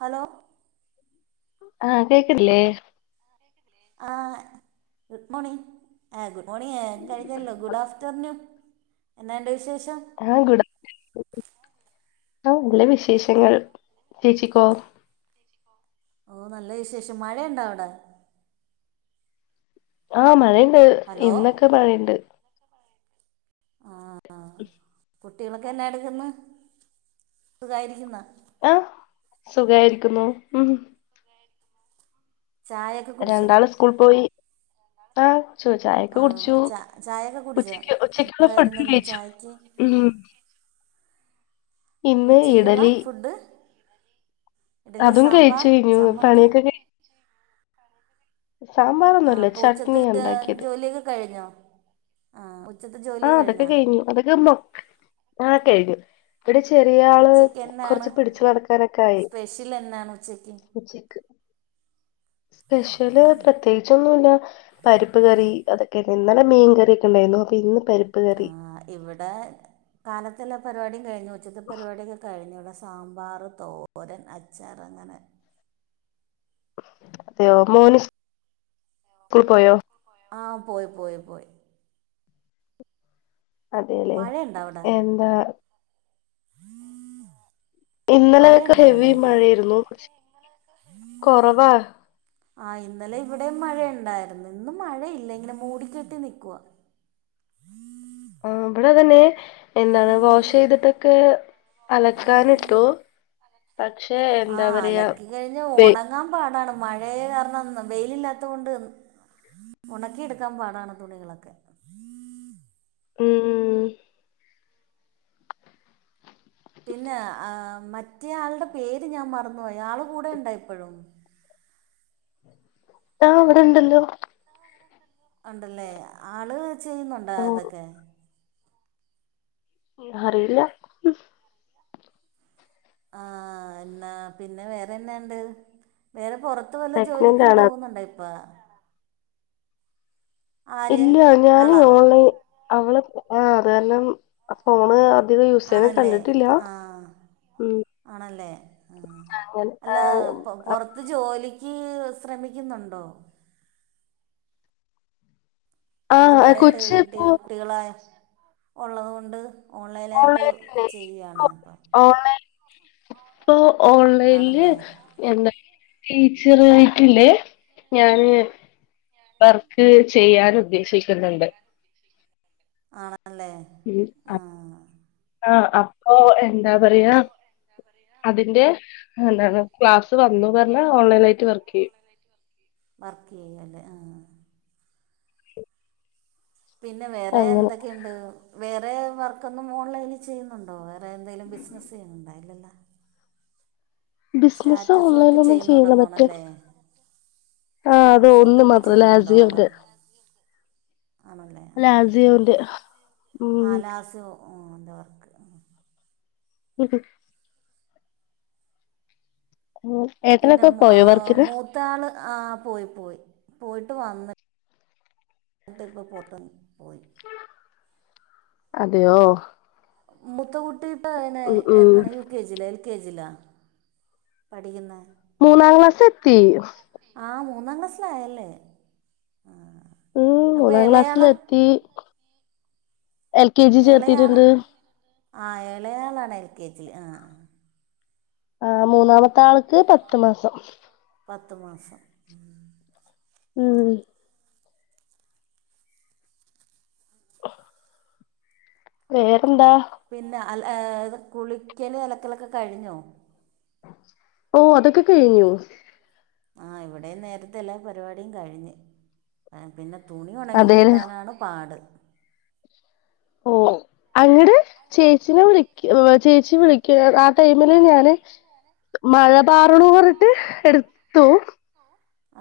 Hello ആഹ് കേക്ക്ൺല്ലേ ആഹ് ഗുഡ് മോണിങ്ങ് ആ ഗുഡ് മോണിങ്ങ് കഴിഞ്ഞല്ലോ ഗുഡാഫ്റ്റർ നു എന്നാണ്ട് വിശേഷം ആ ഗുഡാ [unintelligible] ആഹ് നല്ല വിശേഷങ്ങൾ ചേച്ചിക്കോ ഓഹ് നല്ല വിശേഷം മഴയിണ്ടോ അവടെ ആഹ് മഴയിണ്ട് ഹലോ ഇന്നൊക്കെ മഴയിണ്ട് ആഹ് കുട്ടികളൊക്കെ എന്നാ എടുക്കുന്ന് സുഖായിരിക്കുന്നോ ആഹ് സുഖായിരിക്കുന്നു മ് ചായേക്കെ രണ്ടാള് സ്കൂൾ പോയി ആഹ് ചൊ ചായക്കെ ആ കുടിച്ചു ച ചായയൊക്കെ കുടിച്ചോ ഉച്ചക്ക് ഉച്ചക്കുള്ള എന്തായിരുന്നു ഫുഡ് ഇന്ന് കയിച്ചു ചായക്ക് മ് ഇന്ന് ഉച്ചയ്ക്കുള്ള ഇഡലി ഫുഡ് ഇഡ്ഡലി അതും കഴിച്ചു സാമ്പാർ കഴിഞ്ഞു ചമ്മന്തി പണിയൊക്കെ കയി സാമ്പാ ആഹ് അപ്പൊ ഉച്ചത്തെ ജോലിയൊക്കെ കഴിഞ്ഞോ ആഹ് ഉച്ചത്തെ ജോ ആഹ് അതൊക്കെ കയിഞ്ഞു അതൊക്കെ ന ആഹ് കയിഞ്ഞു ഇവടെ ചെറിയ ആള് ഉച്ചക്ക് എന്താണ് കൊറച്ച് പിടിച്ച് നടക്കാനൊക്കെ ആയി സ്പെഷ്യൽ എന്താണ് ഉച്ചക്ക് ഉച്ചക്ക് സ്പെഷ്യല് പ്രത്യേകിച്ചൊന്നുല്ല പരിപ്പ് കറി അതൊക്കെ ഇന്നലെ മീൻ കറിക്കെ ഒണ്ടായിരുന്നു അപ്പം ഇന്ന് പരി ആഹ് ഇവടെ കാലത്തെല്ല പരിപാടിയും കയിഞ്ഞു ഉച്ചത്തെ പരിപാടിയൊക്കെ കയിഞ്ഞെള്ള സാമ്പാറ്, തോരൻ, അച്ചാറ് അങ്ങനെ അതെയോ മോന് സ്കൂൾ പോയോ ആഹ് പോയി പോയി പോയി അതെല്ലെ മഴയുണ്ടോ അവിടെ എന്താ ഇന്നലെക്കെ മഴയുണ്ടോ ഹെവി അവിടെ മഴായിരുന്നു കൊറവാ ആഹ് ഇന്നലെ ഇവടെയും മഴയിണ്ടായിരുന്ന് ഇന്ന് മഴയില്ലെങ്കിലും മൂടിക്കെട്ടി നൽക്കുവാ ആഹ് ഇവടെതന്നെ എന്താണ് വാഷ് ചെയ്തിട്ടൊക്കെ അലക്കാ നിട്ടു ആഹ് അല‌ക്കി കഴിഞ്ഞ വെ ഒണങ്ങാൻ പാടാണ് മഴയ കാരണം വെയിലില്ലാത്തത് കൊണ്ട് ഒണക്കി എടുക്കാൻ പാടാണ് തുണികളൊക്കെ ഉം പിന്നെ മറ്റേ ആൾടെ പേര് ഞാൻ മറന്നുപോയി ആള് കൂടെ ഇണ്ടോ ഇപ്പോഴും? ആഹ് ഇവടെണ്ടല്ലോ ഉണ്ടല്ലേ ആള് ചെയ്യുന്നുണ്ടോ ഇതൊക്കെ? അറീല്ല ആഹ് എന്നാ പിന്നെ വേറെന്നാ ഇണ്ട് വേറെ പൊർ ത്തു വല്ല പ്രഗ്നന്റ് ജോലിക്കും ആണ് പോകുന്നുണ്ടോ ഇപ്പ ആര് ഇല്ല ഞാന് ആളാ ഓൺലൈൻ അവള് ആഹ് അത് കാരണം ഫോണ് അധികം യൂസ് ചെയ്യ്ണെ ആണല്ലേ കണ്ടിട്ടില്ല ആ ഉം ആണല്ലേ അങ്ങനെ ആ അല്ല പൊ പൊറ ത് ജോലിക്ക് ശ്രമിക്കുന്നുണ്ടോ? ആ ആ, [unintelligible] കൊച്ച് വീട്ട് ഇപ്പോ കുട്ടികളെ ഒള്ളതു കൊണ്ട് ഓൺലൈനായിട്ട് ഓൺലൈൻ തന്നെ ചെയ്യാണ് ഇപ്പം ഓൺലൈൻ ഇപ്പൊ ഓൺലൈല് ആണല്ലേ എന്താ ടീച്ചർ ആയിട്ടില്ലേ ഞാന് വർക്ക് ചെയ്യാന് ഉദ്ദേശി ചെയ്യാൻ ആണല്ലേ ഉം ആ ആഹ് ആഹ് അപ്പൊ എന്താ പറയാ അതിന്റെ എന്താണ് ക്ലാസ് വന്നു പർഞ്ഞാ ഓൺലൈൻ ആയിട്ട് വർക്ക് ചെയ്യും വർക്ക് യ്യല്ലേ ആഹ് പിന്നെ വേറെ അങ്ങനെ എന്തൊക്കെണ്ട് വേറെ വർക്കൊന്നും ഓൺലൈനിൽ ചെയ്യുന്നുണ്ടോ വേറെ എന്തെലും ബിസിനസ് ചെയ്യന്നുണ്ടോ ഇല്ലല്ലോ ബിസിനസ്സ് സ്റ്റാറ്റസ് വർക്ക് ഓൺലൈല് ഒന്നും ചെയ്യില്ല ചെയ്യുന്നുണ്ടെന്ന് മറ്റേ തോന്നല്ലേ ആഹ് അതോ സ്റ്റാറ്റസ് ഒന്നും വർക്കൊക്കെ മാത്രം ചെയ്യുന്നുണ്ടോ അങ്ങ- ലാസിയോന്റെ ആണല്ലേ ലാസിയോന്റെ ഉം ആഹ് ലാസ് ഓന്റെ വർക്ക് [unintelligible] ഉം ഏട്ടനോക്കെ പോയോ വർക്കിന് താണ് ആഹ് പോയി പോയി പോയിട്ട് വന്ന് ന്ന്ട്ട് പ്പോ പോട്ടും പോയി അതെയോ മുത്ത കുട്ടി ഉം [unintelligible] ഉം എൽ കെജില് എൽ കെജിലാ പഠിക്കുന്നെ മൂന്നാം ക്ലാസ് എത്തി ആഹ് മൂന്നാം ക്ലാസ്സിലയല്ലേ ആഹ് ഉം മൂന്നാം ക്ലാസ്സിലെത്തി എൽ കെ ജി ചേർത്തിട്ടുണ്ട് ആഹ് എളയാളാണ് എൽ കെ ജില് ആഹ് ആഹ് ആഹ് മൂന്നാമത്തെ ആൾക്ക് പത്തു മാസം പത്ത് മാസം ഉം ആ [inaudible] വേറെന്താ പിന്നെ അല ഏഹ് കുളിക്കലും അലക്കലൊക്കെ കഴിഞ്ഞോ? ഓഹ് അതൊക്കെ കഴിഞ്ഞു ആഹ് ഇവിടെയും നേരത്തെ എല്ലാ പരിപാടിയും കഴിഞ് പിന്നെ തുണി ഒണങ്ങി അതേലെ കിട്ടാനാണ് പാട് ഓഹ് അങ്ങട് ചേച്ചിനെ വിളിക്കും ചേച്ചി വിളിക്ക ആ ടൈമില് ഞാന് മഴ പാറണു പറഞ്ട്ട് എടുത്തു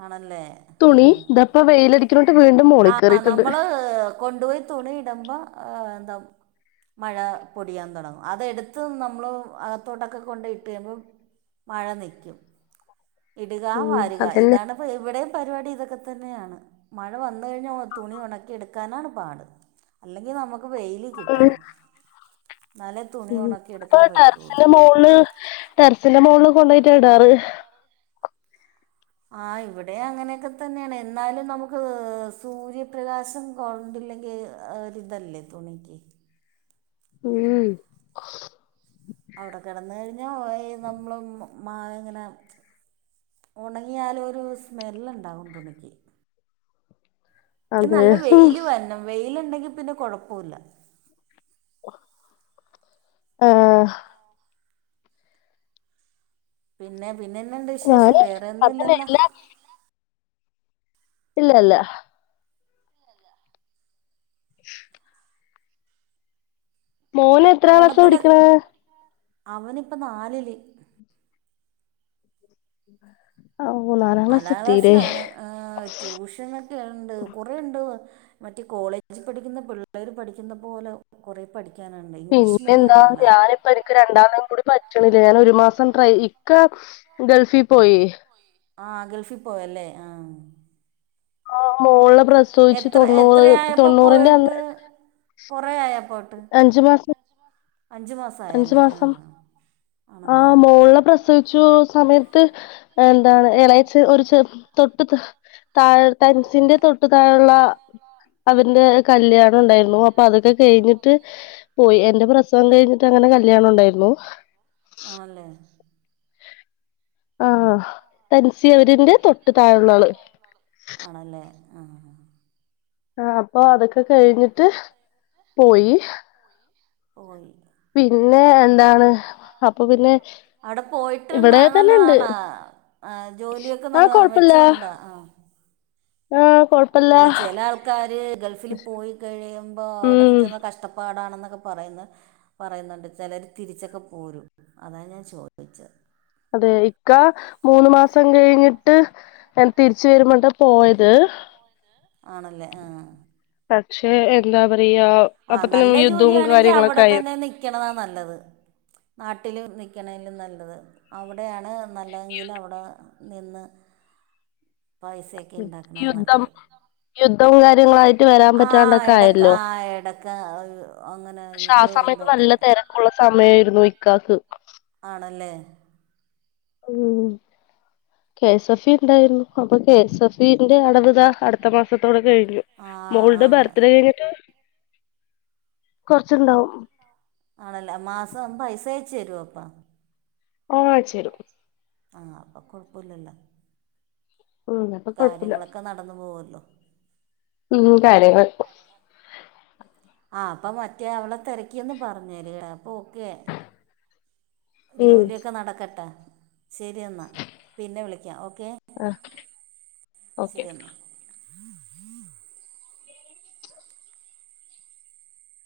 ആണല്ലേ തുണി ഉം ഇതപ്പ വെയിലടിക്കുന്നോട്ട് വീണ്ടും മോളി കയറിയിട്ടുണ്ട് കൊണ്ടോയി തുണി ഇടമ്പോ എന്താ മഴ പൊടിയാൻ തുടങ്ങും അതെടുത്ത് നമ്മൾ അകത്തോട്ടൊക്കെ കൊണ്ട് ഇട്ട് കഴിയുമ്പം മഴ നിക്കും ഇടുക ഉം വാരുക ഇത് അതന്നെ ഇന്നിപ്പോൾ ഇവിടെയും പരിപാടി ഇതൊക്കെ തന്നെയാണ് മഴ വന്ന് കഴിഞ്ഞൽ തുണി ഉണക്കി എടുക്കാനാണ് പാട് അല്ലെങ്കിൽ നമുക്ക് വെയില് കിട്ടണം ന്നാലെ ഉം ഇപ്പോ ടെറിസിന്റെ മോളില് ടെറിസിന്റെ മോളിൽ കൊണ്ടോയിട്ട ഇടാറ് ആഹ് ഇവിടെയും അങ്ങനെക്കെ തന്നെയാണ് എന്നാലും നമുക്ക് സൂര്യപ്രകാശം കൊണ്ടില്ലെങ്കിൽ ഏഹ് ഒരിതല്ലേ തുണിക്ക് ഉം അവിടെ കിടന്ന് കഴിഞ്ഞാൽ ഏഹ് നമ്മള് മഴ ഇങ്ങനെ ഉണങ്ങിയാലും ഒരു സ്മെല്ലുണ്ടാകും തുണിക്ക് അല്ലേൽ അതെ നല്ല ഉം വെയില് വരണം വെയിലുണ്ടെങ്കിൽ പിന്നെ കൊഴപ്പല്ല ആഹ് പിന്നെ പിന്നെന്തുണ്ട് വിശേഷം ഞാന് വേറെ അതിന് ഒന്നുല്ലല്ലോ എല്ലാ ഇല്ല ഇല്ല ഇല്ല ഇല്ല [inaudible] മോന് എത്രാം ക്ലാസ്സാ ഓണത്തിന് പഠിക്കണേ അവനിപ്പ നാലില് ഉ [inaudible] നാലാ ക്ലാസ്സിലാണ് ഏഹ് ട്യൂഷനൊക്കെ ഉണ്ട് കുറെണ്ട് മറ്റേ കോളേജിൽ പഠിക്കുന്ന പിള്ളേര് പഠിക്കുന്ന പോലെ കുറെ പഠി പിന്നെ എന്താ ഞാൻ എപ്പ എനിക്ക് രണ്ടാമതും കൂടി റ്റണില്ല ഞാൻ ഒരു മാസം ട്രൈ ഇക്ക ഗൾഫി പോയി ആഹ് ഗൾഫിൽ പോയല്ലേ ആഹ് ആഹ് മോളെ പ്രസവിച്ച് എത്ര തൊണ്ണൂറ് തൊണ്ണൂറിന്റെ അന്ന് കൊറേ ആയോ പോയിട്ട് അഞ്ചു മാസം അഞ്ച് മാസം അഞ്ചു മാസം ആഹ് മോളെ പ്രസ വിച്ചു സമയത്ത് എന്താണ് എളയച്ചി ഒരു ചെ തൊട്ടു താഴ തൻസിന്റെ തൊട്ടു താഴള്ള അവരുടെ കല്യാണം ഉണ്ടായിരുന്നു അപ്പൊ അതൊക്കെ കയിഞ്ഞിട്ട് പോയി എന്റെ പ്രസവം കഴി ഞ്ഞിട്ട് അങ്ങനെ കല്യാണം ഉണ്ടായിരുന്നു ആണല്ലേ ആഹ് തൻസി അവരിന്റെ തൊട്ട് താഴെ ഉള്ള ആള് ആണല്ലേ ആഹ് ആഹ് അപ്പൊ അതൊക്കെ കഴിഞ്ഞിട്ട് പോയി പോയി പിന്നെ എന്താണ് അപ്പൊ പിന്നെ ആടെ പോയിട്ട് ഇവിടെ തന്നെ ഉണ്ട് നല്ലതണാ ആ ജോലിയൊക്കെ ആ നല്ലതാണ് മെച്ചവുണ്ടോ ആഹ് ആഹ് കൊ അല്ല ചില ആൾക്കാര് ഗൾഫില് പോയി കഴിയുമ്പോ അവിടെ ഉം ചെന്ന് കഷ്ട പാടാണെന്നൊക്കെ പറയുന്നെ പറയുന്നുണ്ട് ചിലര് തിരിച്ചൊക്കെ പോരും അതാ ഞാൻ ചോദിച്ചത് അതെ ഇക്ക മൂന്ന് മാസം കഴിഞ്ഞിട്ട് തിരിച്ച് വരുമ്പോട്ട പോയത് ആണല്ലേ ആഹ് പക്ഷെ എന്താ പറയാ ആഹ് അപ്പത്തന്നെ നല്ല യുദ്ധവും ജോലിയാണെങ്കി കാര്യങ്ങളൊക്കെ അവിടെ ആയി തന്നെ നി ക്കണതാ നല്ലത് നാട്ടില് നിക്ക്ണേലും നല്ലത് അവടെയാണ് നല്ലതെങ്കിൽ അവിടെ നിന്ന് പൈസയൊക്കെ ഉണ്ടാക്കണതാ യുദ്ധം നല്ലത് യുദ്ധവും കാര്യങ്ങളായിട്ട് വരാൻ ആഹ് പറ്റാണ്ടൊക്കെ എടക്ക് ആയല്ലോ ആഹ് എടക്ക് അങ്ങനെ യുദ്ധവും എന്തൊക്കെ ഉള്ള സമയായിരുന്നു ഇക്കാക് ആണല്ലേ ഉം കെ എസ് എഫ് ഇ ഇണ്ടായിരുന്നു അപ്പൊ കെ എസ് എഫ് ഇന്റെ അടവ്താ അടുത്ത മാസത്തോടെ കയിഞ്ഞു ആ ആ മോളുടെ ബർത്ത്ഡേ കഴിഞ്ഞിട്ട് കൊറച്ചുണ്ടാവും ആണല്ല മാസം പൈസയച്ചരോ അപ്പം ഓ അയച്ചെരും ആഹ് അപ്പൊ കുഴപ്പോല്ല ഉം അപ്പൊ കൊഴപ്പില്ല കാര്യങ്ങളൊക്കെ നടന്നു പോകല്ലോ മ്മ് കാര്യ [unintelligible] ആഹ് അപ്പ മറ്റേ അവളെ തിരക്കിന്ന് പപറഞ്ഞേര് അപ്പൊ ഓക്കെ ഉം ജോലിയൊക്കെ നടക്കട്ടെ ശെരി എന്നാ പിന്നെ വിളിക്കാം ഓക്കേ ആഹ് ശരിയെന്നാ